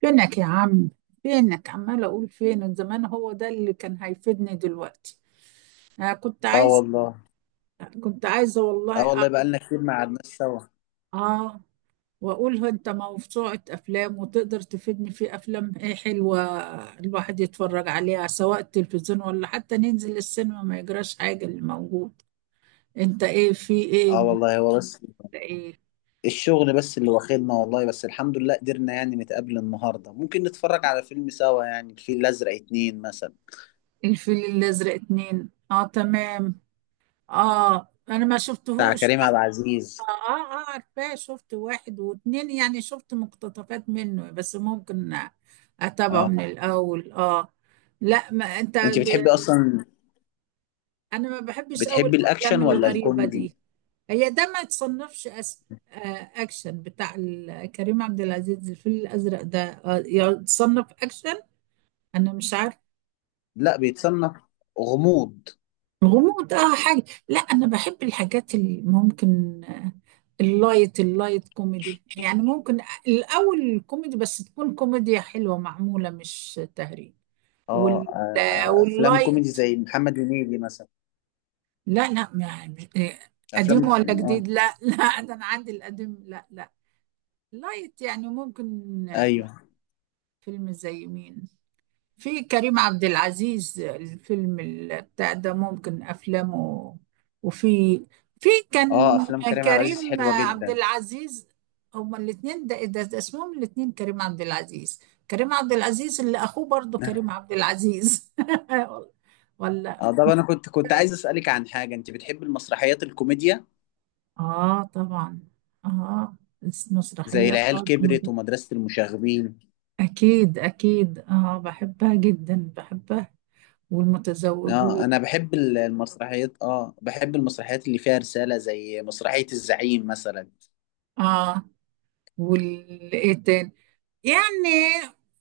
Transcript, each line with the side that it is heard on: right: فينك يا عم. فينك عمال اقول فينك زمان، هو ده اللي كان هيفيدني دلوقتي. انا كنت
left: اه
right: عايز،
left: والله.
right: كنت عايزه
left: اه
right: والله
left: والله، بقالنا كتير ما قعدناش سوا.
right: اه، واقول له انت موسوعة افلام وتقدر تفيدني في افلام ايه حلوة الواحد يتفرج عليها سواء التلفزيون ولا حتى ننزل السينما ما يجراش حاجة اللي موجود. انت ايه في ايه
left: اه
right: من
left: والله، هو بس
right: ايه؟
left: الشغل بس اللي واخدنا، والله. بس الحمد لله قدرنا يعني نتقابل النهارده، ممكن نتفرج على فيلم سوا، يعني الفيل الازرق اتنين مثلا،
right: الفيل الازرق اتنين، اه تمام. اه انا ما
left: بتاع
right: شفتهوش.
left: كريم عبد
right: اه
left: العزيز.
right: اه عارفاه، شفت واحد واتنين، يعني شفت مقتطفات منه بس ممكن اتابعه
left: اه،
right: من الاول. اه. لا ما انت
left: انت بتحبي اصلا؟
right: انا ما بحبش قوي
left: بتحبي
right: الافلام
left: الاكشن ولا
right: الغريبه
left: الكوميدي؟
right: دي. هي ده ما يتصنفش. اكشن بتاع كريم عبد العزيز، الفيل الازرق ده يتصنف اكشن. انا مش عارف.
left: لا، بيتصنف غموض.
right: غموض، اه حاجه. لا انا بحب الحاجات اللي ممكن، اللايت كوميدي يعني ممكن. الأول كوميدي بس تكون كوميديا حلوة معمولة مش تهريج.
left: اه، افلام كوميدي
right: واللايت.
left: زي محمد هنيدي مثلا.
right: لا لا ما مش- آه،
left: افلام،
right: قديم ولا
left: اه.
right: جديد؟ لا لا ده أنا عندي القديم، لا لا. لايت يعني ممكن.
left: ايوه.
right: فيلم زي مين؟ في كريم عبد العزيز، الفيلم بتاع ده، ممكن افلامه. وفي، في
left: اه،
right: كان
left: افلام كريم عبد العزيز
right: كريم
left: حلوه
right: عبد
left: جدا.
right: العزيز. هما الاثنين، ده اسمهم الاثنين كريم عبد العزيز، كريم عبد العزيز اللي اخوه برضه كريم عبد العزيز. ولا؟
left: اه، طب انا كنت عايز اسالك عن حاجه، انت بتحب المسرحيات الكوميديا
right: اه طبعا. اه.
left: زي
right: مسرحية
left: العيال كبرت
right: كوميدي،
left: ومدرسه المشاغبين؟
right: اكيد اكيد، اه بحبها جدا، بحبها.
left: اه، انا
right: والمتزوجون.
left: بحب المسرحيات، اه بحب المسرحيات اللي فيها رساله، زي مسرحيه الزعيم مثلا.
right: اه والايه تاني؟ يعني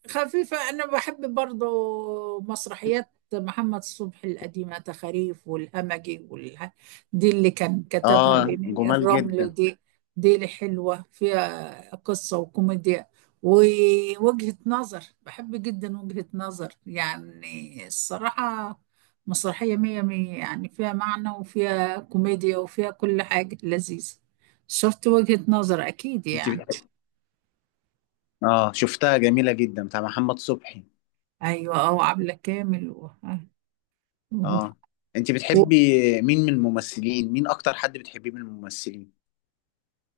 right: خفيفة. أنا بحب برضو مسرحيات محمد صبحي القديمة، تخاريف والهمجي والها، دي اللي كان كتبها
left: اه،
right: لنيني
left: جمال
right: الرمل
left: جدا.
right: دي، دي اللي حلوة فيها قصة وكوميديا ووجهة نظر. بحب جدا وجهة نظر يعني، الصراحة مسرحية مية مية يعني، فيها معنى وفيها كوميديا وفيها كل حاجة لذيذة. شفت؟ وجهة نظر أكيد
left: انت
right: يعني.
left: بتحب؟ اه، شفتها جميله جدا، بتاع محمد صبحي.
right: ايوه اه، وعبلة كامل
left: اه، انت
right: و-
left: بتحبي مين من الممثلين؟ مين اكتر حد بتحبيه من الممثلين؟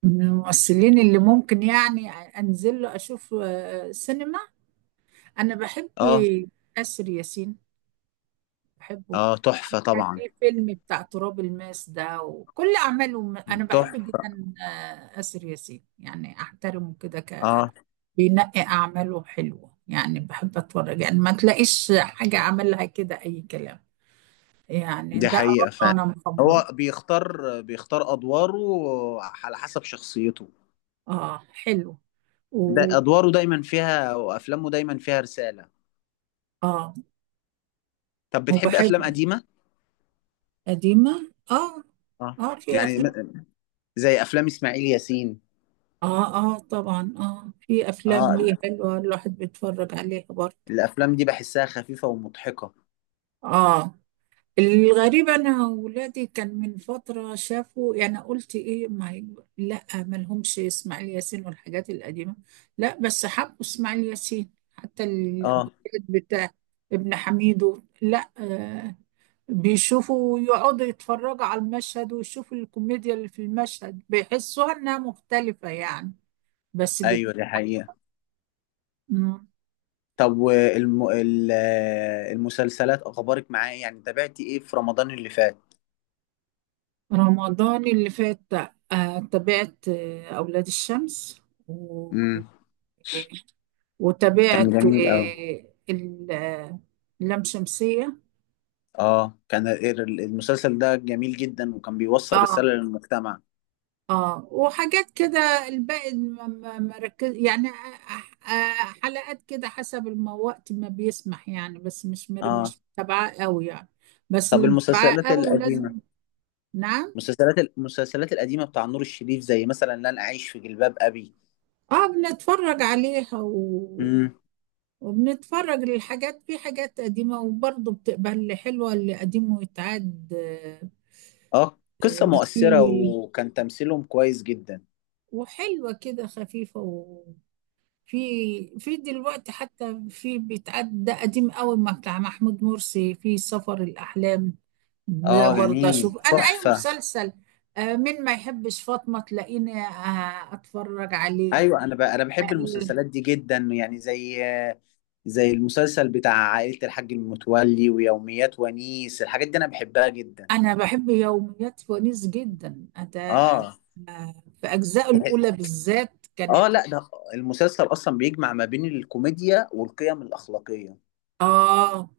right: من الممثلين اللي ممكن يعني انزل له اشوف، سينما. انا بحب
left: اه
right: اسر ياسين، بحبه.
left: اه، تحفه
right: كان
left: طبعا.
right: ليه فيلم بتاع تراب الماس ده وكل اعماله، انا بحب
left: تحفه.
right: جدا اسر ياسين، يعني احترمه كده ك
left: اه،
right: بينقي اعماله حلوه، يعني بحب اتفرج، يعني ما تلاقيش حاجه عملها كده اي كلام، يعني
left: دي
right: ده
left: حقيقة
right: اراء
left: فعلا.
right: انا مصممه.
left: هو بيختار أدواره على حسب شخصيته.
right: اه حلو.
left: ده
right: و
left: أدواره دايما فيها، وأفلامه دايما فيها رسالة.
right: اه.
left: طب
right: هو
left: بتحب أفلام
right: حلو.
left: قديمة؟
right: قديمة اه.
left: اه
right: اه في
left: يعني
right: أفلام.
left: زي أفلام إسماعيل ياسين.
right: اه اه طبعا، اه في أفلام
left: اه،
right: ليه حلوة الواحد بيتفرج عليها برضه.
left: الأفلام دي بحسها خفيفة ومضحكة.
right: اه. الغريب أنا ولادي كان من فترة شافوا، يعني قلت إيه ما لا مالهمش إسماعيل ياسين والحاجات القديمة، لا بس حبوا إسماعيل ياسين حتى
left: اه،
right: الجداد بتاع ابن حميدو، لا آه، بيشوفوا يقعدوا يتفرجوا على المشهد ويشوفوا الكوميديا اللي في المشهد، بيحسوها انها مختلفة يعني. بس بد...
left: أيوة، دي حقيقة.
right: مم.
left: طب المسلسلات أخبارك معاه إيه؟ يعني تابعتي إيه في رمضان اللي فات؟
right: رمضان اللي فات، تابعت أولاد الشمس و...
left: امم. كان
right: وتابعت
left: جميل أوي.
right: اللام شمسية.
left: اه، كان المسلسل ده جميل جدا، وكان بيوصل
right: اه
left: رسالة للمجتمع.
right: اه وحاجات كده. الباقي ما ركز يعني أ- حلقات كده حسب وقت ما بيسمح يعني، بس
left: اه،
right: مش متابعاه قوي يعني، بس
left: طب
right: اللي متابعاه
left: المسلسلات
right: قوي ولازم.
left: القديمة،
right: نعم.
left: المسلسلات القديمة بتاع نور الشريف، زي مثلا لن أعيش في جلباب أبي.
right: اه بنتفرج عليها و...
left: امم.
right: وبنتفرج للحاجات، في حاجات قديمة وبرضه بتبقى اللي حلوة، اللي قديم ويتعاد.
left: اه، قصة مؤثرة
right: في،
left: وكان تمثيلهم كويس جدا.
right: وحلوة كده خفيفة. في في دلوقتي حتى في بيتعدى قديم قوي ما بتاع محمود مرسي في سفر الأحلام، ده
left: اه،
right: برضه
left: جميل،
right: أشوف أنا أي
left: تحفة.
right: مسلسل مين ما يحبش فاطمة تلاقيني أتفرج عليه.
left: ايوه، انا بحب
right: آه،
left: المسلسلات دي جدا، يعني زي المسلسل بتاع عائلة الحاج المتولي ويوميات ونيس، الحاجات دي انا بحبها جدا.
right: أنا بحب يوميات ونيس جدا ده،
left: اه.
right: في أجزائه الأولى بالذات كانت،
left: اه، لا، ده المسلسل اصلا بيجمع ما بين الكوميديا والقيم الأخلاقية.
right: آه.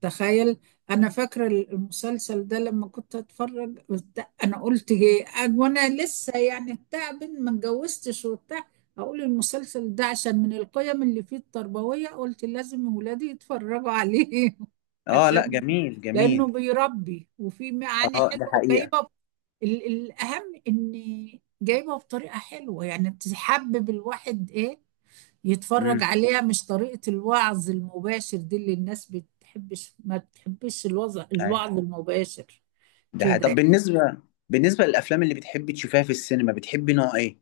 right: تخيل. أنا فاكرة المسلسل ده لما كنت أتفرج أنا قلت إيه وأنا لسه يعني بتاع بنت ما اتجوزتش وبتاع، أقول المسلسل ده عشان من القيم اللي فيه التربوية قلت لازم ولادي يتفرجوا عليه
left: اه، لا
right: عشان
left: جميل،
right: لأنه
left: جميل.
right: بيربي وفيه معاني
left: اه، ده
right: حلوة
left: حقيقة.
right: جايبة. الأهم إن جايبة بطريقة حلوة يعني، تحبب الواحد إيه يتفرج
left: امم.
right: عليها، مش طريقة الوعظ المباشر دي اللي الناس بتحبش، ما بتحبش الوضع
left: ايوه،
right: الوعظ المباشر
left: ده حقيقة.
right: كده.
left: طب بالنسبة للأفلام اللي بتحبي تشوفيها في السينما، بتحبي نوع ايه؟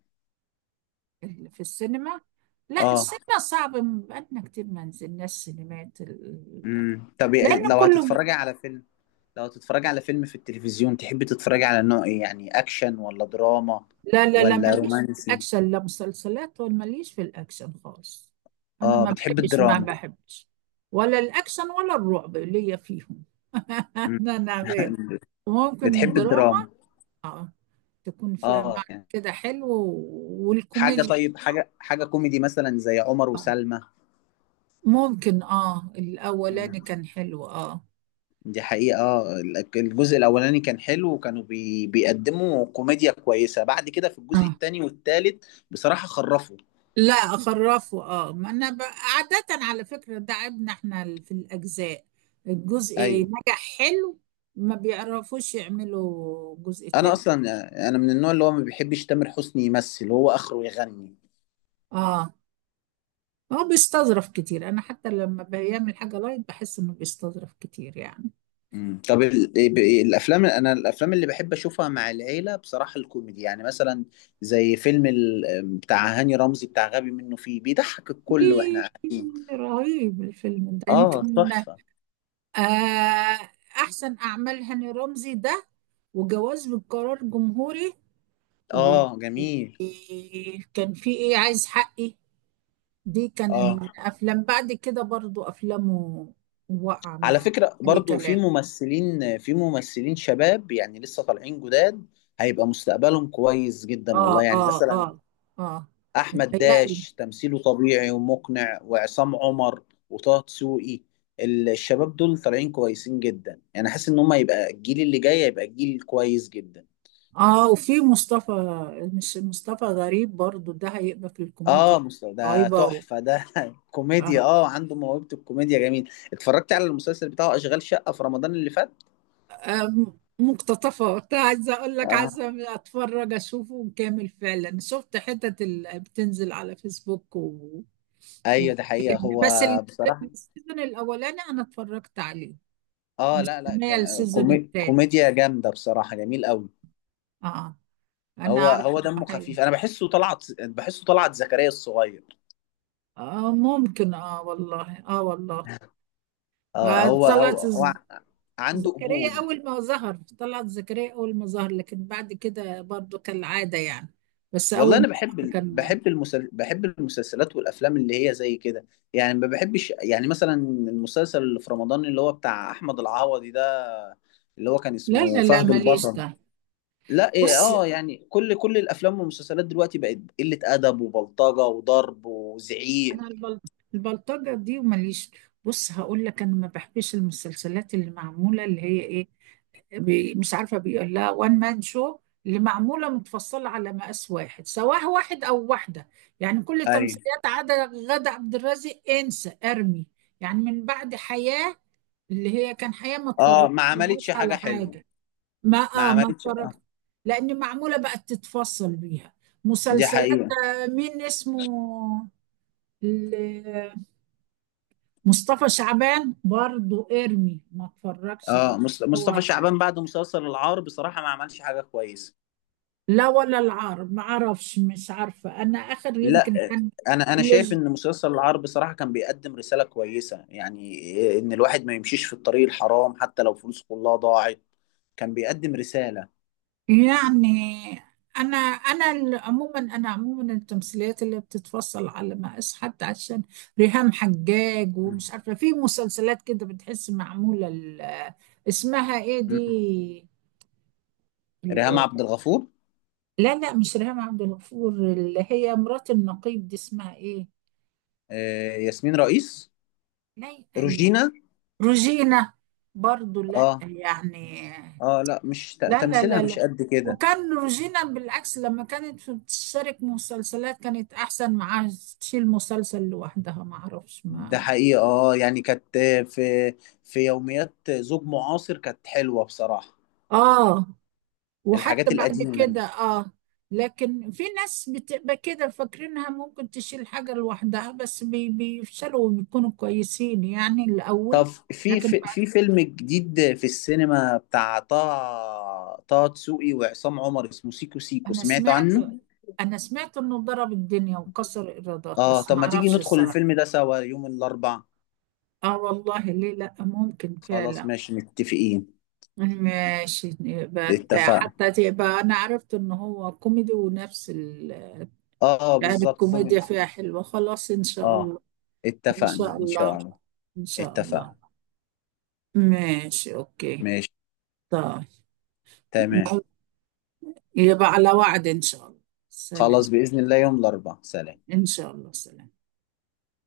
right: يعني اللي في السينما، لا
left: اه.
right: السينما صعب، بقالنا كتير ما نزلناش سينمات
left: امم. طب
right: لأن
left: لو
right: كله
left: هتتفرجي على فيلم لو هتتفرجي على فيلم في التلفزيون، تحبي تتفرجي على نوع ايه؟ يعني أكشن ولا دراما
right: لا لا لا،
left: ولا
right: ماليش في
left: رومانسي؟
right: الأكشن، لا مسلسلات، ولا ماليش في الأكشن خالص. أنا
left: اه،
right: ما
left: بتحبي
right: بحبش، ما
left: الدراما.
right: بحبش ولا الأكشن ولا الرعب، ليا فيهم.
left: مم.
right: أنا أنا غير، ممكن
left: بتحبي
right: الدراما
left: الدراما.
right: تكون فيها
left: اه
right: معنى
left: يعني
right: كده حلو،
left: حاجة،
right: والكوميديا.
left: طيب، حاجة كوميدي مثلا زي عمر وسلمى.
right: ممكن اه، الاولاني كان حلو اه.
left: دي حقيقة. آه، الجزء الأولاني كان حلو، وكانوا بيقدموا كوميديا كويسة، بعد كده في الجزء
right: اه
left: التاني والتالت بصراحة خرفوا.
right: لا اخرفه اه، ما انا عادة على فكرة ده عيبنا احنا في الاجزاء، الجزء
left: أيوه.
right: نجح حلو، ما بيعرفوش يعملوا جزء
left: أنا
right: تاني.
left: أصلا، أنا من النوع اللي هو ما بيحبش تامر حسني، يمثل، هو آخره يغني.
right: اه. هو بيستظرف كتير، انا حتى لما بيعمل حاجة لايت بحس انه بيستظرف كتير يعني.
left: مم. طب ال... إيه، ب- إيه، الأفلام أنا الأفلام اللي بحب أشوفها مع العيلة بصراحة الكوميدي، يعني مثلا زي فيلم بتاع هاني رمزي، بتاع غبي منه فيه، بيضحك الكل وإحنا
right: إيه
left: قاعدين.
right: رهيب الفيلم ده،
left: آه،
right: يمكن.
left: تحفة.
right: آه أحسن أعمال هاني رمزي ده، وجواز بالقرار جمهوري، وكان
left: آه، جميل.
right: في ايه، عايز حقي، دي كان
left: آه،
right: الافلام بعد كده برضو افلامه. وقع
left: على
right: مع
left: فكرة
right: اي
left: برضو
right: كلام.
left: في ممثلين شباب يعني لسه طالعين جداد، هيبقى مستقبلهم كويس جدا
right: اه
left: والله، يعني
right: اه
left: مثلا
right: اه. اه.
left: أحمد
right: متهيألي.
left: داش تمثيله طبيعي ومقنع، وعصام عمر، وطه دسوقي. الشباب دول طالعين كويسين جدا، يعني حاسس ان هم يبقى الجيل اللي جاي يبقى جيل كويس جدا.
right: اه وفي مصطفى، مش مصطفى غريب برضو ده، هيبقى في الكوميديا
left: اه، مستوى ده
right: رهيبة و...
left: تحفة ده.
right: آه.
left: كوميديا، اه، عنده موهبة الكوميديا، جميل. اتفرجت على المسلسل بتاعه أشغال شقة في رمضان اللي فات.
right: آه مقتطفة، كنت عايزة اقول لك
left: اه،
right: عايزة اتفرج، اشوفه كامل فعلا. شفت حتت اللي بتنزل على فيسبوك و...
left: ايوه، ده حقيقة، هو
right: بس
left: بصراحة.
right: السيزون الاولاني انا اتفرجت عليه،
left: اه، لا لا،
right: مستنيه السيزون الثاني.
left: كوميديا جامده بصراحه، جميل قوي.
right: اه. انا
left: هو
right: عارف
left: هو
right: إنه
left: دمه
right: حلو.
left: خفيف، انا بحسه طلعت، بحسه طلعت زكريا الصغير.
right: اه ممكن، اه والله اه والله.
left: اه، هو
right: طلعت
left: هو, هو عنده
right: زكريا
left: قبول.
right: اول ما ظهر، طلعت زكريا اول ما ظهر، لكن بعد كده برضو كالعاده يعني، بس
left: والله
right: اول ما
left: انا بحب
right: ظهر كان.
left: بحب بحب المسلسلات والافلام اللي هي زي كده، يعني ما بحبش، يعني مثلا المسلسل اللي في رمضان اللي هو بتاع احمد العوضي ده، اللي هو كان
right: لا
left: اسمه
right: لا لا
left: فهد
right: ماليش
left: البطل.
right: ده.
left: لا، ايه،
right: بص،
left: اه يعني كل الافلام والمسلسلات دلوقتي بقت قله ادب وبلطجه وضرب وزعيق.
right: انا البلطجه دي، وماليش. بص هقول لك، انا ما بحبش المسلسلات اللي معموله اللي هي ايه، مش عارفة بيقول لها وان مان شو، اللي معمولة متفصلة على مقاس واحد، سواء واحد أو واحدة، يعني كل
left: ايوه.
right: تمثيليات عدا غادة عبد الرازق، انسى ارمي. يعني من بعد حياة، اللي هي كان حياة ما
left: اه، ما
right: اتفرجتلهاش
left: عملتش حاجة
right: على
left: حلوة.
right: حاجة. ما
left: ما
right: اه ما
left: عملتش.
right: اتفرجت، لأن معمولة بقت تتفصل بيها
left: دي
right: مسلسلات.
left: حقيقة.
right: مين اسمه، ال- مصطفى شعبان برضو ارمي ما اتفرجش اللي
left: اه، مصطفى
right: هو.
left: شعبان بعد مسلسل العار بصراحة ما عملش حاجة كويسة.
right: لا ولا العار ما اعرفش، مش عارفة انا اخر
left: لا،
right: يمكن كان
left: انا شايف
right: اللي-
left: ان مسلسل العار بصراحة كان بيقدم رسالة كويسة، يعني آه، ان الواحد ما يمشيش في الطريق الحرام حتى لو فلوس كلها ضاعت. كان بيقدم رسالة.
right: يعني انا انا عموما، انا عموما التمثيليات اللي بتتفصل على مقاس، حتى عشان ريهام حجاج، ومش
left: مم.
right: عارفة في مسلسلات كده بتحس معمولة اسمها ايه
left: مم.
right: دي
left: ريهام
right: ال-
left: عبد الغفور.
right: لا لا، مش ريهام عبد الغفور. اللي هي مرات النقيب دي اسمها ايه،
left: آه، ياسمين رئيس.
right: لا
left: روجينا.
right: روجينا، برضو لا
left: اه.
right: يعني.
left: اه، لا، مش
right: لا لا
left: تمثيلها
right: لا
left: مش
right: لا.
left: قد كده.
right: وكان روجينا بالعكس لما كانت بتشترك مسلسلات كانت احسن معاها، تشيل مسلسل لوحدها ما اعرفش،
left: ده
right: ما
left: حقيقة. اه يعني كانت، في، في يوميات زوج معاصر كانت حلوة بصراحة.
right: اه،
left: الحاجات
right: وحتى بعد
left: القديمة دي.
right: كده اه. لكن في ناس بتبقى كده فاكرينها ممكن تشيل حاجة لوحدها، بس بيفشلوا وبيكونوا كويسين يعني
left: طب
right: الاول.
left: في،
right: لكن
left: في
right: بعد،
left: في فيلم جديد في السينما بتاع طه دسوقي وعصام عمر، اسمه سيكو سيكو،
right: انا
left: سمعت
right: سمعت،
left: عنه؟
right: انا سمعت انه ضرب الدنيا وكسر ايرادات
left: اه،
right: بس
left: طب
right: ما
left: ما تيجي
right: اعرفش
left: ندخل
right: الصراحة.
left: الفيلم ده سوا يوم الأربعاء؟
right: اه والله ليه لا، ممكن
left: خلاص،
right: فعلا.
left: ماشي، متفقين.
right: ماشي
left: اتفقنا.
right: حتى تبقى، انا عرفت ان هو كوميدي ونفس
left: اه، آه،
right: يعني
left: بالظبط
right: الكوميديا
left: كوميدي.
right: فيها حلوة، خلاص ان شاء
left: اه،
right: الله. ان
left: اتفقنا
right: شاء
left: ان شاء
right: الله.
left: الله.
right: ان شاء الله.
left: اتفقنا.
right: ماشي اوكي.
left: ماشي.
right: طيب.
left: تمام.
right: يبقى على وعد ان شاء الله. سلام.
left: خلاص، بإذن الله يوم الأربعاء. سلام.
right: ان شاء الله سلام.